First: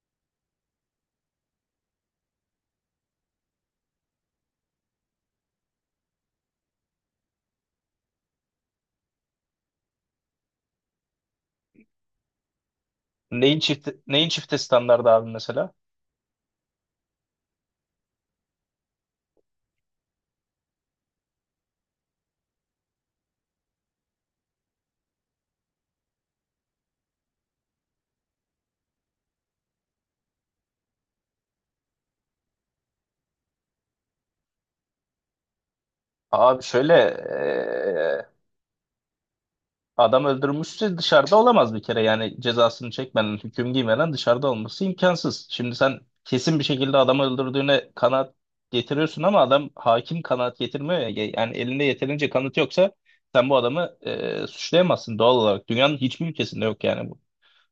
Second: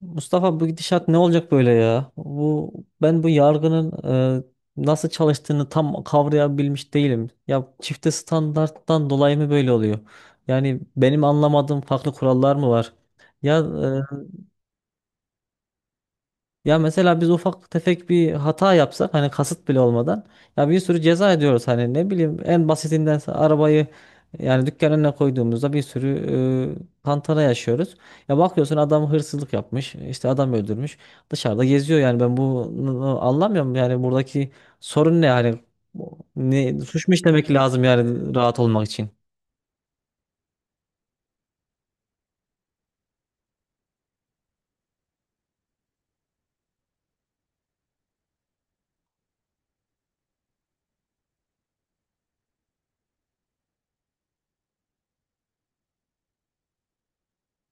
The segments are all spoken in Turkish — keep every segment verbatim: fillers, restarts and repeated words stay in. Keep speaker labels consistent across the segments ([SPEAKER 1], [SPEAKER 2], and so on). [SPEAKER 1] Mustafa, bu gidişat ne olacak böyle ya? Bu ben bu yargının e, nasıl çalıştığını tam kavrayabilmiş değilim. Ya çifte standarttan dolayı mı böyle oluyor? Yani benim anlamadığım farklı kurallar mı var? Ya
[SPEAKER 2] Neyin çift
[SPEAKER 1] e,
[SPEAKER 2] neyin çifte standardı abi mesela?
[SPEAKER 1] ya mesela biz ufak tefek bir hata yapsak, hani kasıt bile olmadan ya, bir sürü ceza ediyoruz. Hani ne bileyim, en basitinden sa- arabayı, yani dükkan önüne koyduğumuzda bir sürü e, tantana yaşıyoruz. Ya bakıyorsun, adam hırsızlık yapmış, işte adam öldürmüş, dışarıda geziyor. Yani ben bunu anlamıyorum. Yani buradaki sorun ne hani? Bu-
[SPEAKER 2] Abi
[SPEAKER 1] ne,
[SPEAKER 2] şöyle
[SPEAKER 1] suç mu işlemek lazım
[SPEAKER 2] eee,
[SPEAKER 1] yani rahat olmak için?
[SPEAKER 2] adam öldürmüşse dışarıda olamaz bir kere yani cezasını çekmeden hüküm giymeden dışarıda olması imkansız. Şimdi sen kesin bir şekilde adamı öldürdüğüne kanaat getiriyorsun ama adam hakim kanaat getirmiyor ya yani elinde yeterince kanıt yoksa sen bu adamı eee, suçlayamazsın doğal olarak dünyanın hiçbir ülkesinde yok yani bu.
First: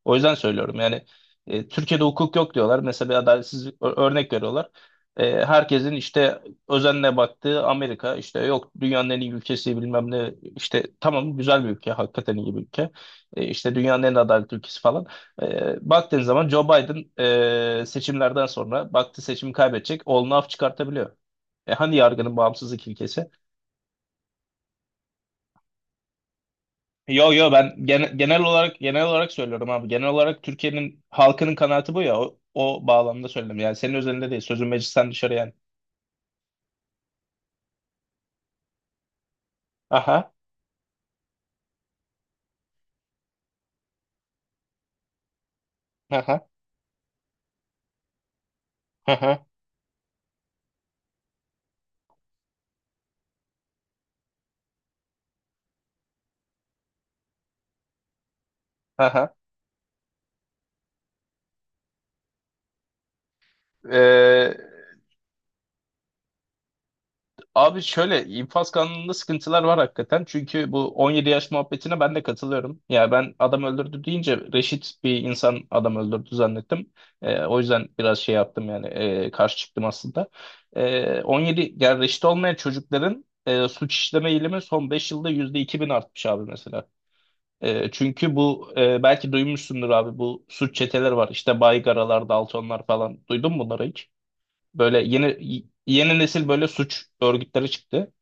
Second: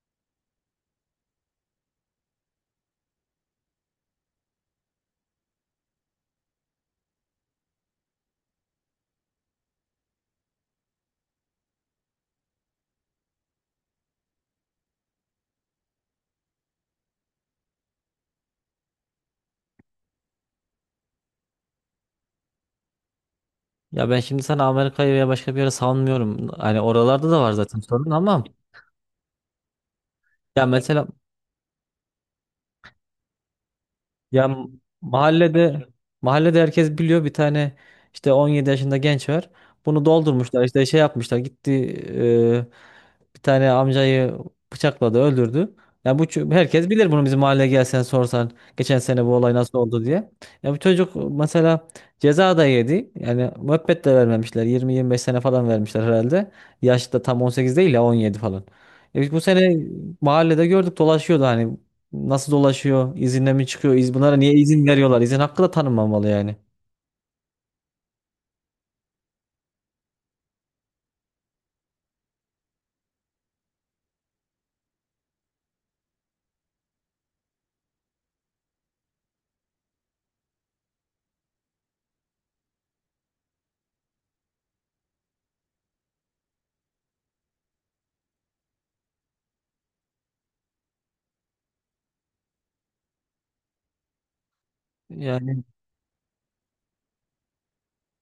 [SPEAKER 2] O yüzden söylüyorum yani e, Türkiye'de hukuk yok diyorlar. Mesela bir adaletsizlik ö- örnek veriyorlar. E, herkesin işte özenle baktığı Amerika işte yok dünyanın en iyi ülkesi bilmem ne işte tamam güzel bir ülke hakikaten iyi bir ülke. E, işte dünyanın en adaletli ülkesi falan. E, baktığın zaman Joe Biden e, seçimlerden sonra baktı seçimi kaybedecek oğlunu af çıkartabiliyor. E, hani yargının bağımsızlık ilkesi?
[SPEAKER 1] Ya ben şimdi sana Amerika'yı veya başka bir yere savunmuyorum. Hani
[SPEAKER 2] Yo
[SPEAKER 1] oralarda da
[SPEAKER 2] yo
[SPEAKER 1] var zaten
[SPEAKER 2] ben
[SPEAKER 1] sorun,
[SPEAKER 2] gene- genel
[SPEAKER 1] ama
[SPEAKER 2] olarak genel olarak söylüyorum abi. Genel olarak
[SPEAKER 1] ya
[SPEAKER 2] Türkiye'nin
[SPEAKER 1] mesela,
[SPEAKER 2] halkının kanaati bu ya. O, o bağlamda söyledim. Yani senin özelinde değil.
[SPEAKER 1] Ya m-
[SPEAKER 2] Sözün meclisten dışarı yani.
[SPEAKER 1] mahallede, mahallede herkes biliyor, bir tane işte on yedi yaşında genç var. Bunu
[SPEAKER 2] Aha.
[SPEAKER 1] doldurmuşlar, işte şey yapmışlar, gitti e, bir tane amcayı bıçakladı, öldürdü. Ya bu
[SPEAKER 2] Aha.
[SPEAKER 1] ço- herkes bilir bunu, bizim mahalleye gelsen sorsan geçen sene bu
[SPEAKER 2] Aha.
[SPEAKER 1] olay nasıl oldu diye. Ya bu çocuk mesela ceza da yedi. Yani müebbet de vermemişler, yirmi yirmi beş sene falan vermişler herhalde. Yaş da tam on sekiz değil ya, on yedi falan. E biz
[SPEAKER 2] Aha.
[SPEAKER 1] bu sene mahallede gördük, dolaşıyordu hani. Nasıl dolaşıyor? İzinle mi çıkıyor? İz, bunlara niye izin veriyorlar? İzin hakkı da tanınmamalı yani.
[SPEAKER 2] Abi şöyle infaz kanununda sıkıntılar var hakikaten. Çünkü bu on yedi yaş muhabbetine ben de katılıyorum. Yani ben adam öldürdü deyince reşit bir insan adam öldürdü zannettim. Ee, o yüzden biraz şey yaptım yani e, karşı çıktım aslında. Ee, on yedi yani reşit olmayan çocukların e, suç işleme eğilimi son beş yılda yüzde iki bin artmış abi mesela. Ee, çünkü bu e, belki duymuşsundur abi bu suç çeteleri var. İşte Baygaralar, Daltonlar falan. Duydun mu bunları hiç? Böyle yeni
[SPEAKER 1] Yani
[SPEAKER 2] yeni nesil böyle suç örgütleri çıktı.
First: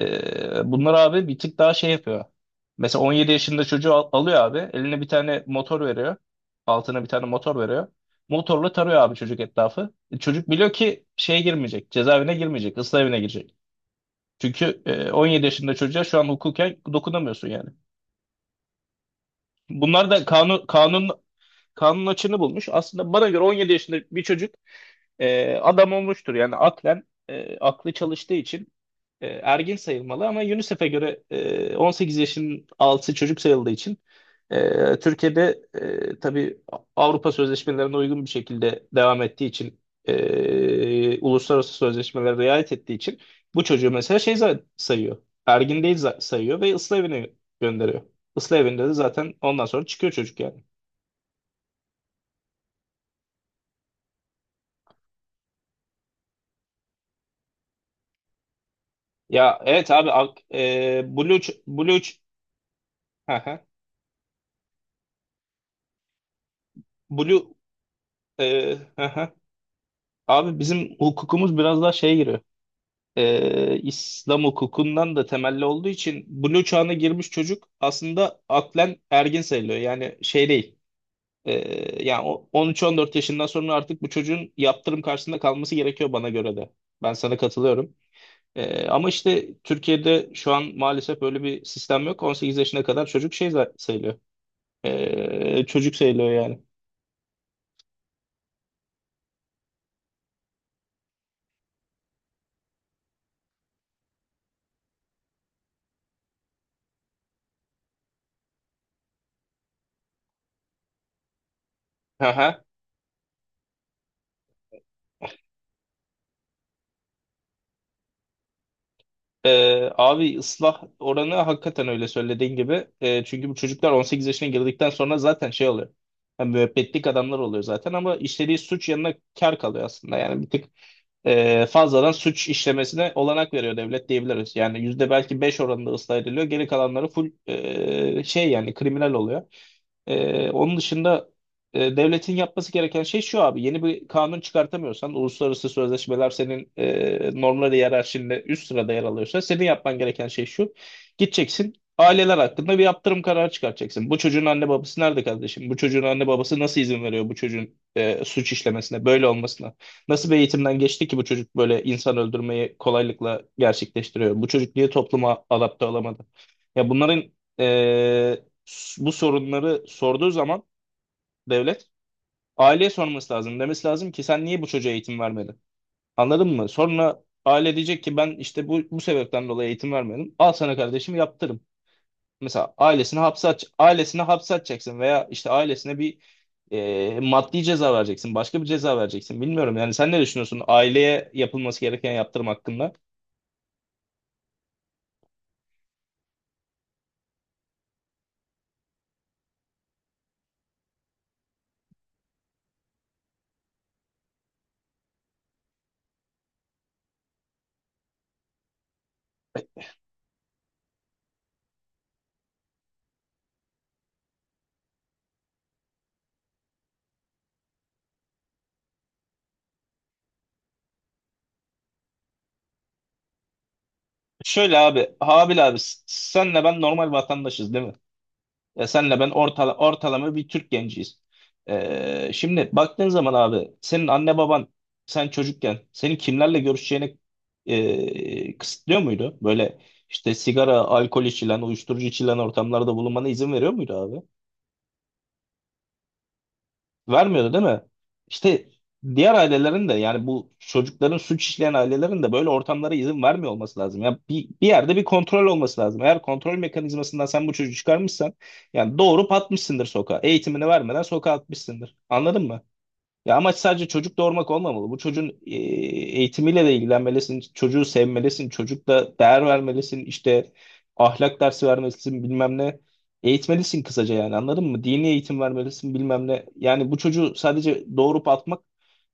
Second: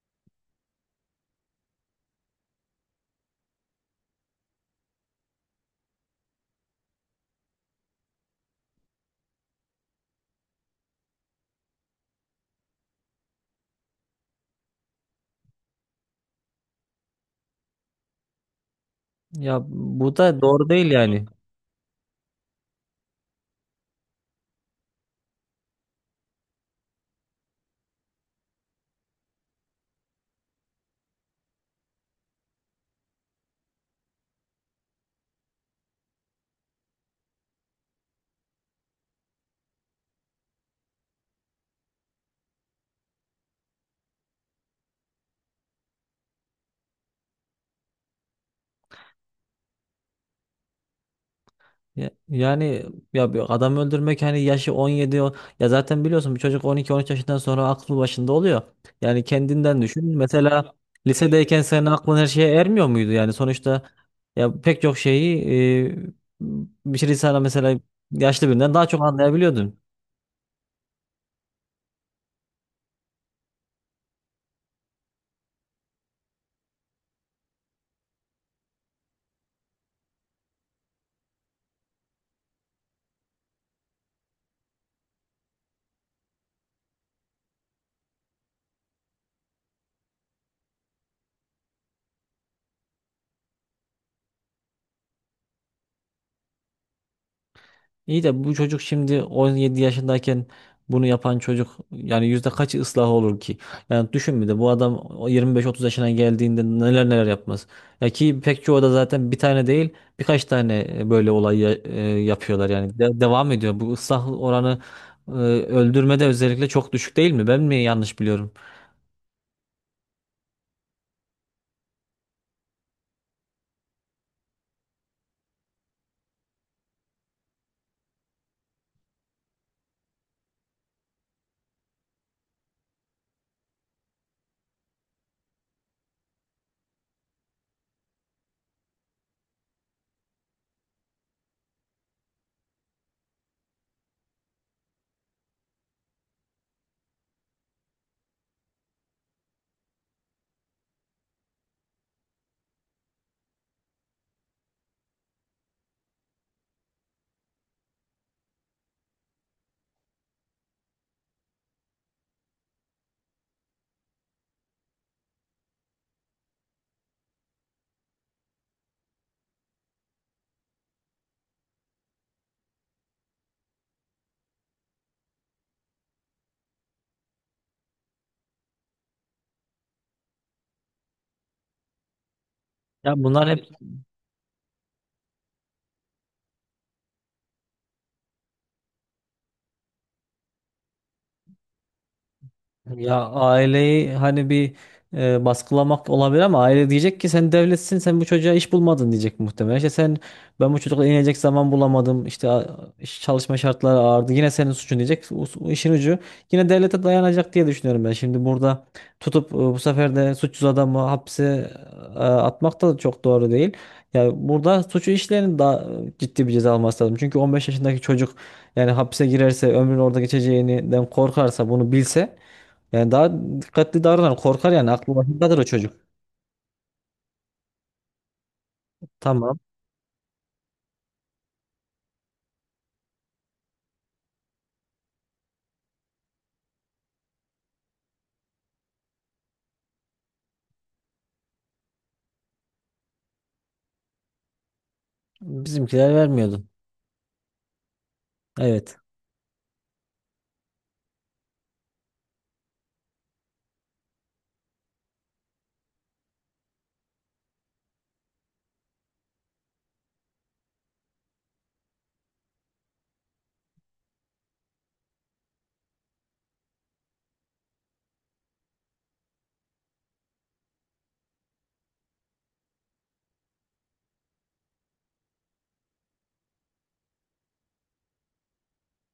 [SPEAKER 2] Ee, bunlar abi bir tık daha şey yapıyor. Mesela on yedi yaşında çocuğu al- alıyor abi. Eline bir tane motor veriyor. Altına bir tane motor veriyor. Motorla tarıyor abi çocuk etrafı. E, Çocuk biliyor ki şeye girmeyecek. Cezaevine girmeyecek. Islah evine girecek. Çünkü e, on yedi yaşında çocuğa şu an hukuken dokunamıyorsun yani.
[SPEAKER 1] ya,
[SPEAKER 2] Bunlar
[SPEAKER 1] bu
[SPEAKER 2] da
[SPEAKER 1] da
[SPEAKER 2] kanun
[SPEAKER 1] doğru değil
[SPEAKER 2] kanun
[SPEAKER 1] yani.
[SPEAKER 2] kanun açığını bulmuş. Aslında bana göre on yedi yaşında bir çocuk e, adam olmuştur. Yani aklen e, aklı çalıştığı için e, ergin sayılmalı ama UNICEF'e göre e, on sekiz yaşın altı çocuk sayıldığı için e, Türkiye'de e, tabii Avrupa sözleşmelerine uygun bir şekilde devam ettiği için e, uluslararası sözleşmelere riayet ettiği için bu çocuğu mesela şey za- sayıyor. Ergin değil za- sayıyor ve ıslah evine gönderiyor. Islah evinde de zaten ondan sonra çıkıyor çocuk yani.
[SPEAKER 1] Ya- Yani ya bir adam öldürmek, hani yaşı on yedi o- ya zaten biliyorsun, bir çocuk on iki on üç yaşından sonra aklı başında oluyor. Yani
[SPEAKER 2] Ya
[SPEAKER 1] kendinden
[SPEAKER 2] evet abi
[SPEAKER 1] düşün.
[SPEAKER 2] ak-
[SPEAKER 1] Mesela
[SPEAKER 2] e, Blue ç-
[SPEAKER 1] lisedeyken senin
[SPEAKER 2] Blue ç-
[SPEAKER 1] aklın her şeye ermiyor muydu? Yani
[SPEAKER 2] hı hı.
[SPEAKER 1] sonuçta ya pek çok şeyi, e, bir şey sana
[SPEAKER 2] Blue
[SPEAKER 1] mesela yaşlı birinden
[SPEAKER 2] e,
[SPEAKER 1] daha çok
[SPEAKER 2] hı hı.
[SPEAKER 1] anlayabiliyordun.
[SPEAKER 2] Abi bizim hukukumuz biraz daha şeye giriyor. e, İslam hukukundan da temelli olduğu için blue çağına girmiş çocuk aslında aklen ergin sayılıyor. Yani şey değil. E, yani o- on üç on dört yaşından sonra artık bu çocuğun yaptırım karşısında kalması gerekiyor bana göre de. Ben sana katılıyorum. E, ama işte Türkiye'de şu an maalesef böyle bir sistem yok. on sekiz yaşına kadar çocuk şey za- sayılıyor. Ee, çocuk sayılıyor yani.
[SPEAKER 1] İyi de bu çocuk şimdi on yedi yaşındayken, bunu yapan çocuk yani yüzde kaçı ıslah olur ki? Yani düşün, bir de bu adam o yirmi beş otuz yaşına geldiğinde neler neler yapmaz. Ya ki pek çoğu da zaten bir tane değil, birkaç tane e, böyle olay ya- e,
[SPEAKER 2] Aha.
[SPEAKER 1] yapıyorlar yani. De- devam ediyor. Bu ıslah oranı e, öldürmede özellikle çok düşük değil mi? Ben mi yanlış biliyorum?
[SPEAKER 2] Ee, abi ıslah oranı hakikaten öyle söylediğin gibi. Ee, çünkü bu çocuklar on sekiz yaşına girdikten sonra zaten şey oluyor. Yani müebbetlik adamlar oluyor zaten ama işlediği suç yanına kar kalıyor aslında. Yani bir tık e, fazladan suç işlemesine olanak veriyor devlet diyebiliriz. Yani yüzde belki beş oranında ıslah ediliyor. Geri kalanları full e, şey yani kriminal oluyor. Ee, onun dışında e, devletin yapması gereken şey şu abi. Yeni bir kanun çıkartamıyorsan, uluslararası sözleşmeler senin e, normları hiyerarşinde üst sırada yer alıyorsa senin yapman gereken şey şu. Gideceksin aileler hakkında bir yaptırım kararı çıkartacaksın. Bu çocuğun anne babası nerede kardeşim? Bu çocuğun anne babası nasıl izin veriyor bu çocuğun e, suç işlemesine, böyle olmasına? Nasıl bir eğitimden geçti ki bu çocuk böyle insan öldürmeyi kolaylıkla gerçekleştiriyor? Bu çocuk niye topluma adapte olamadı? Ya bunların e, s- bu sorunları sorduğu zaman devlet aileye sorması lazım. Demesi lazım ki sen niye bu çocuğa eğitim vermedin? Anladın mı? Sonra aile diyecek ki ben işte bu, bu sebepten dolayı eğitim vermedim. Al sana kardeşim yaptır. Mesela
[SPEAKER 1] Ya
[SPEAKER 2] ailesini hapse
[SPEAKER 1] bunlar
[SPEAKER 2] at,
[SPEAKER 1] hep.
[SPEAKER 2] ailesini hapse atacaksın veya işte ailesine bir e, maddi ceza vereceksin, başka bir ceza vereceksin. Bilmiyorum yani sen ne düşünüyorsun aileye yapılması gereken yaptırım hakkında?
[SPEAKER 1] Ya aileyi hani bir e, baskılamak olabilir, ama aile diyecek ki sen devletsin, sen bu çocuğa iş bulmadın, diyecek muhtemelen. İşte sen, ben bu çocukla inecek zaman bulamadım, işte a- iş- çalışma şartları ağırdı, yine senin suçun diyecek. O, o işin ucu yine devlete dayanacak diye düşünüyorum ben. Şimdi burada tutup e, bu sefer de suçsuz adamı hapse e, atmak da çok doğru değil. Ya burada suçu işleyenin daha e, ciddi bir ceza alması lazım. Çünkü on beş yaşındaki çocuk yani hapse girerse ömrünü orada geçeceğinden korkarsa, bunu bilse, yani daha dikkatli davranan korkar,
[SPEAKER 2] Şöyle
[SPEAKER 1] yani
[SPEAKER 2] abi,
[SPEAKER 1] aklı başındadır o
[SPEAKER 2] Habil abi
[SPEAKER 1] çocuk.
[SPEAKER 2] s- senle ben normal vatandaşız değil mi? Ya senle ben
[SPEAKER 1] Tamam.
[SPEAKER 2] ortala, ortalama bir Türk genciyiz. Ee, şimdi baktığın zaman abi senin anne baban sen çocukken senin kimlerle görüşeceğini e, kısıtlıyor muydu? Böyle işte sigara, alkol içilen, uyuşturucu içilen ortamlarda bulunmana izin veriyor muydu abi?
[SPEAKER 1] Bizimkiler vermiyordu.
[SPEAKER 2] Vermiyordu değil mi? İşte
[SPEAKER 1] Evet.
[SPEAKER 2] diğer ailelerin de yani bu çocukların suç işleyen ailelerin de böyle ortamlara izin vermiyor olması lazım. Ya bir, bir yerde bir kontrol olması lazım. Eğer kontrol mekanizmasından sen bu çocuğu çıkarmışsan yani doğurup atmışsındır sokağa. Eğitimini vermeden sokağa atmışsındır. Anladın mı? Ya amaç sadece çocuk doğurmak olmamalı. Bu çocuğun e, eğitimiyle de ilgilenmelisin, çocuğu sevmelisin, çocukla değer vermelisin, işte ahlak dersi vermelisin, bilmem ne. Eğitmelisin kısaca yani anladın mı? Dini eğitim vermelisin, bilmem ne. Yani bu çocuğu sadece doğurup atmak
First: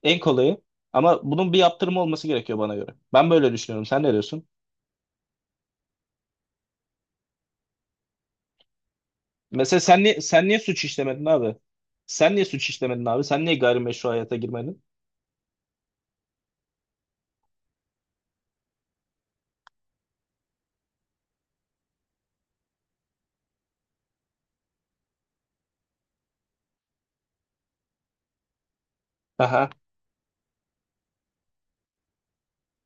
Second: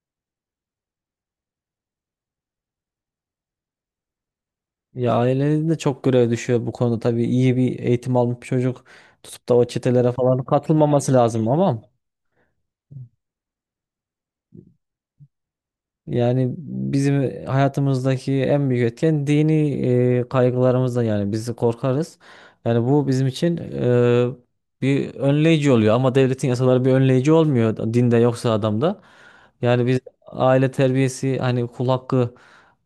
[SPEAKER 2] en kolayı. Ama bunun bir yaptırımı olması gerekiyor bana göre. Ben böyle düşünüyorum. Sen ne diyorsun?
[SPEAKER 1] Ya ailenin de çok görev düşüyor bu konuda tabii. İyi bir eğitim almış bir çocuk tutup da o
[SPEAKER 2] Mesela sen
[SPEAKER 1] çetelere
[SPEAKER 2] niye,
[SPEAKER 1] falan
[SPEAKER 2] sen niye suç
[SPEAKER 1] katılmaması
[SPEAKER 2] işlemedin
[SPEAKER 1] lazım,
[SPEAKER 2] abi?
[SPEAKER 1] ama
[SPEAKER 2] Sen niye suç işlemedin abi? Sen niye gayrimeşru hayata girmedin?
[SPEAKER 1] yani bizim hayatımızdaki en büyük etken dini e, kaygılarımızdan, yani biz korkarız. Yani bu bizim için e, bir önleyici oluyor, ama devletin yasaları bir önleyici olmuyor. Da- dinde yoksa adamda.
[SPEAKER 2] Aha.
[SPEAKER 1] Yani biz aile terbiyesi, hani kul hakkı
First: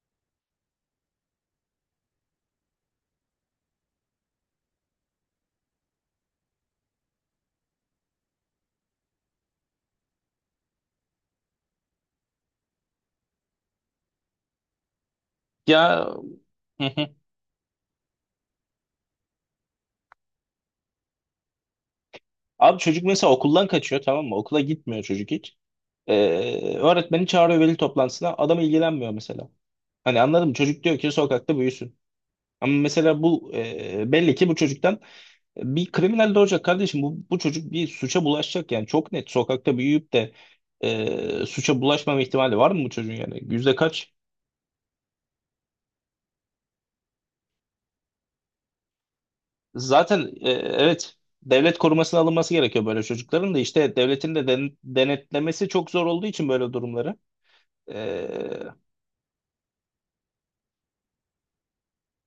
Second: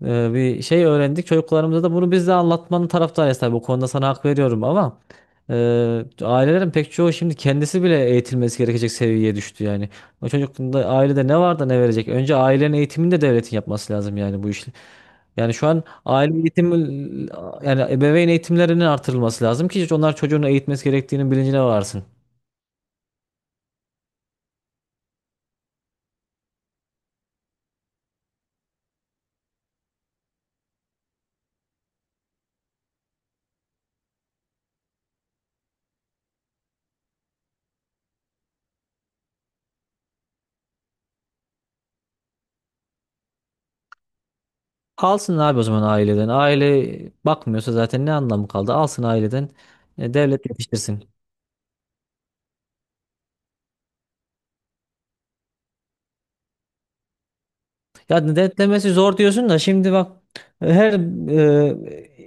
[SPEAKER 1] e, bir şey öğrendik. Çocuklarımıza da bunu biz de anlatmanın taraftarıyız tabii. Bu konuda sana hak veriyorum, ama e, ailelerin pek çoğu şimdi kendisi bile eğitilmesi gerekecek seviyeye düştü yani. O çocuk da ailede ne var da ne verecek? Önce ailenin eğitimini de devletin yapması lazım, yani bu işi. Yani şu an
[SPEAKER 2] Ya
[SPEAKER 1] aile eğitimi,
[SPEAKER 2] hı hı.
[SPEAKER 1] yani ebeveyn eğitimlerinin artırılması lazım ki onlar çocuğunu eğitmesi gerektiğinin bilincine varsın.
[SPEAKER 2] Abi çocuk mesela okuldan kaçıyor tamam mı? Okula gitmiyor çocuk hiç. Ee, öğretmeni çağırıyor veli toplantısına. Adam ilgilenmiyor mesela. Hani anladım çocuk diyor ki sokakta büyüsün. Ama mesela bu e, belli ki bu çocuktan bir kriminal de olacak kardeşim bu, bu çocuk bir suça bulaşacak yani çok net sokakta büyüyüp de e, suça bulaşmama ihtimali var mı bu çocuğun yani yüzde kaç?
[SPEAKER 1] Alsın abi o zaman aileden. Aile bakmıyorsa zaten ne anlamı kaldı? Alsın aileden. e,
[SPEAKER 2] Zaten
[SPEAKER 1] Devlet
[SPEAKER 2] e,
[SPEAKER 1] yetiştirsin.
[SPEAKER 2] evet devlet korumasına alınması gerekiyor böyle çocukların da işte devletin de den- denetlemesi çok zor olduğu için böyle durumları.
[SPEAKER 1] Ya
[SPEAKER 2] E,
[SPEAKER 1] denetlemesi zor diyorsun da şimdi bak, her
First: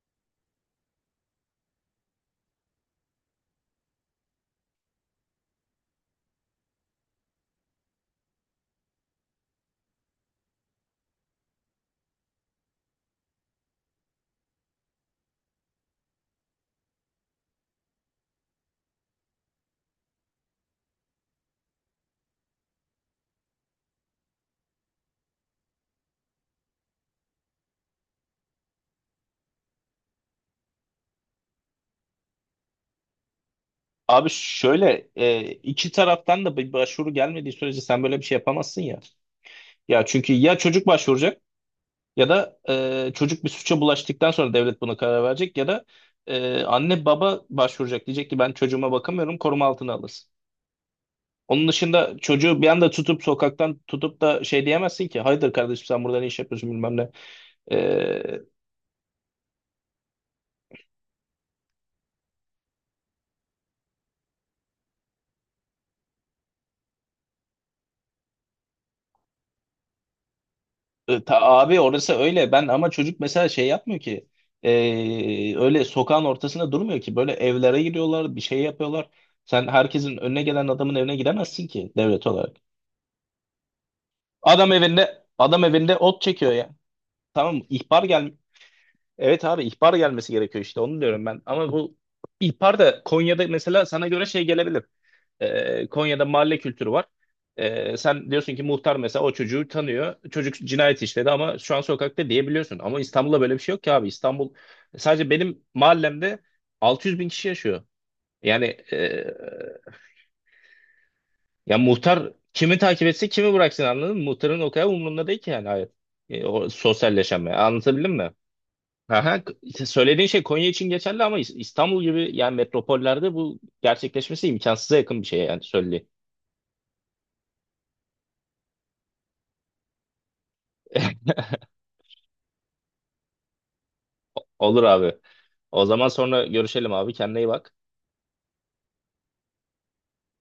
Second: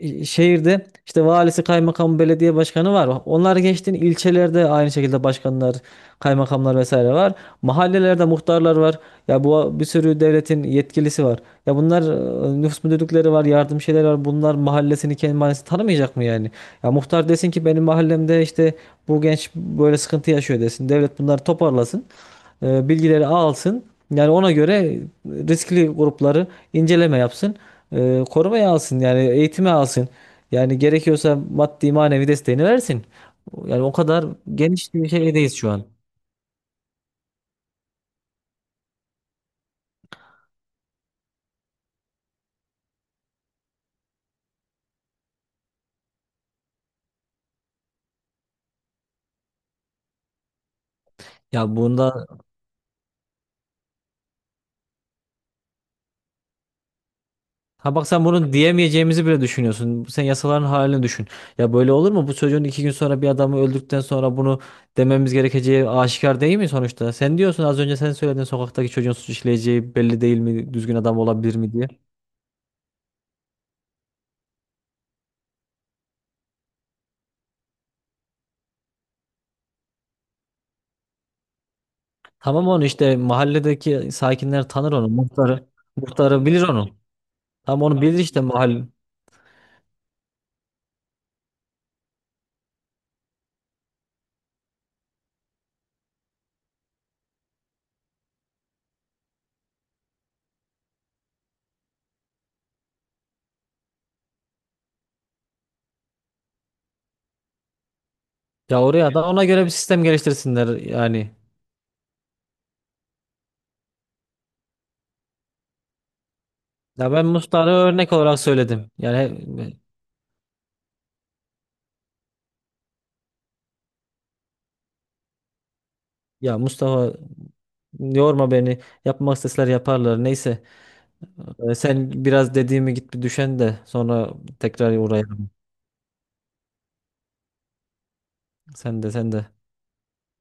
[SPEAKER 1] e, şehirde işte valisi, kaymakamı, belediye başkanı var. Onlar geçtin, ilçelerde aynı şekilde başkanlar, kaymakamlar vesaire var. Mahallelerde muhtarlar var. Ya bu bir sürü devletin yetkilisi var. Ya bunlar, e, nüfus müdürlükleri var, yardım şeyler var. Bunlar mahallesini, kendi mahallesini tanımayacak mı yani? Ya muhtar desin ki benim mahallemde işte bu genç böyle sıkıntı yaşıyor, desin. Devlet bunları toparlasın, e, bilgileri alsın. Yani ona göre riskli grupları inceleme yapsın. E, korumaya alsın, yani eğitime alsın. Yani gerekiyorsa maddi manevi desteğini versin. Yani o kadar
[SPEAKER 2] Abi
[SPEAKER 1] geniş
[SPEAKER 2] şöyle
[SPEAKER 1] bir
[SPEAKER 2] e,
[SPEAKER 1] şeydeyiz şu an.
[SPEAKER 2] iki taraftan da bir başvuru gelmediği sürece sen böyle bir şey yapamazsın ya. Ya çünkü ya çocuk başvuracak ya da e, çocuk bir suça bulaştıktan sonra devlet buna karar verecek ya da e, anne baba başvuracak diyecek ki ben çocuğuma bakamıyorum koruma altına alırsın.
[SPEAKER 1] Ya
[SPEAKER 2] Onun
[SPEAKER 1] bunda,
[SPEAKER 2] dışında çocuğu bir anda tutup sokaktan tutup da şey diyemezsin ki hayırdır kardeşim sen burada ne iş yapıyorsun bilmem ne.
[SPEAKER 1] ha bak, sen
[SPEAKER 2] E,
[SPEAKER 1] bunu diyemeyeceğimizi bile düşünüyorsun. Sen yasaların halini düşün. Ya böyle olur mu? Bu çocuğun iki gün sonra bir adamı öldükten sonra bunu dememiz gerekeceği aşikar değil mi sonuçta? Sen diyorsun, az önce sen söyledin, sokaktaki çocuğun suç işleyeceği belli değil mi, düzgün adam
[SPEAKER 2] e, ta,
[SPEAKER 1] olabilir mi
[SPEAKER 2] Abi
[SPEAKER 1] diye.
[SPEAKER 2] orası öyle ben ama çocuk mesela şey yapmıyor ki e, öyle sokağın ortasında durmuyor ki böyle evlere giriyorlar bir şey yapıyorlar. Sen herkesin önüne gelen adamın evine gidemezsin ki devlet olarak.
[SPEAKER 1] Tamam, onu işte mahalledeki sakinler
[SPEAKER 2] Adam
[SPEAKER 1] tanır onu.
[SPEAKER 2] evinde adam
[SPEAKER 1] Muhtarı,
[SPEAKER 2] evinde ot
[SPEAKER 1] muhtarı
[SPEAKER 2] çekiyor
[SPEAKER 1] bilir
[SPEAKER 2] ya.
[SPEAKER 1] onu.
[SPEAKER 2] Tamam,
[SPEAKER 1] Tam onu
[SPEAKER 2] ihbar
[SPEAKER 1] bilir
[SPEAKER 2] gel.
[SPEAKER 1] işte mahalle.
[SPEAKER 2] Evet abi ihbar gelmesi gerekiyor işte onu diyorum ben. Ama bu ihbar da Konya'da mesela sana göre şey gelebilir. Ee, Konya'da mahalle kültürü var. Ee, sen diyorsun ki muhtar mesela o çocuğu tanıyor. Çocuk cinayet işledi ama şu an sokakta diyebiliyorsun. Ama İstanbul'da böyle bir şey yok ki abi. İstanbul sadece benim mahallemde altı yüz bin kişi yaşıyor. Yani
[SPEAKER 1] Ya oraya
[SPEAKER 2] e,
[SPEAKER 1] da ona göre bir sistem geliştirsinler yani.
[SPEAKER 2] ya muhtar kimi takip etse kimi bıraksın anladın mı? Muhtarın o kadar umurunda değil ki yani hayır. E, o
[SPEAKER 1] Ya ben
[SPEAKER 2] sosyalleşme
[SPEAKER 1] Mustafa'ya
[SPEAKER 2] anlatabildim
[SPEAKER 1] örnek
[SPEAKER 2] mi?
[SPEAKER 1] olarak söyledim.
[SPEAKER 2] Aha,
[SPEAKER 1] Yani
[SPEAKER 2] k- işte söylediğin şey Konya için geçerli ama İs- İstanbul gibi yani metropollerde bu gerçekleşmesi imkansıza yakın bir şey yani söylediğin.
[SPEAKER 1] ya Mustafa, yorma beni. Yapmak isteseler yaparlar. Neyse. Ee, sen biraz dediğimi git bir düşen de sonra
[SPEAKER 2] Olur
[SPEAKER 1] tekrar
[SPEAKER 2] abi.
[SPEAKER 1] uğrayalım.
[SPEAKER 2] O zaman sonra görüşelim abi. Kendine iyi bak.
[SPEAKER 1] Sen de, sen de.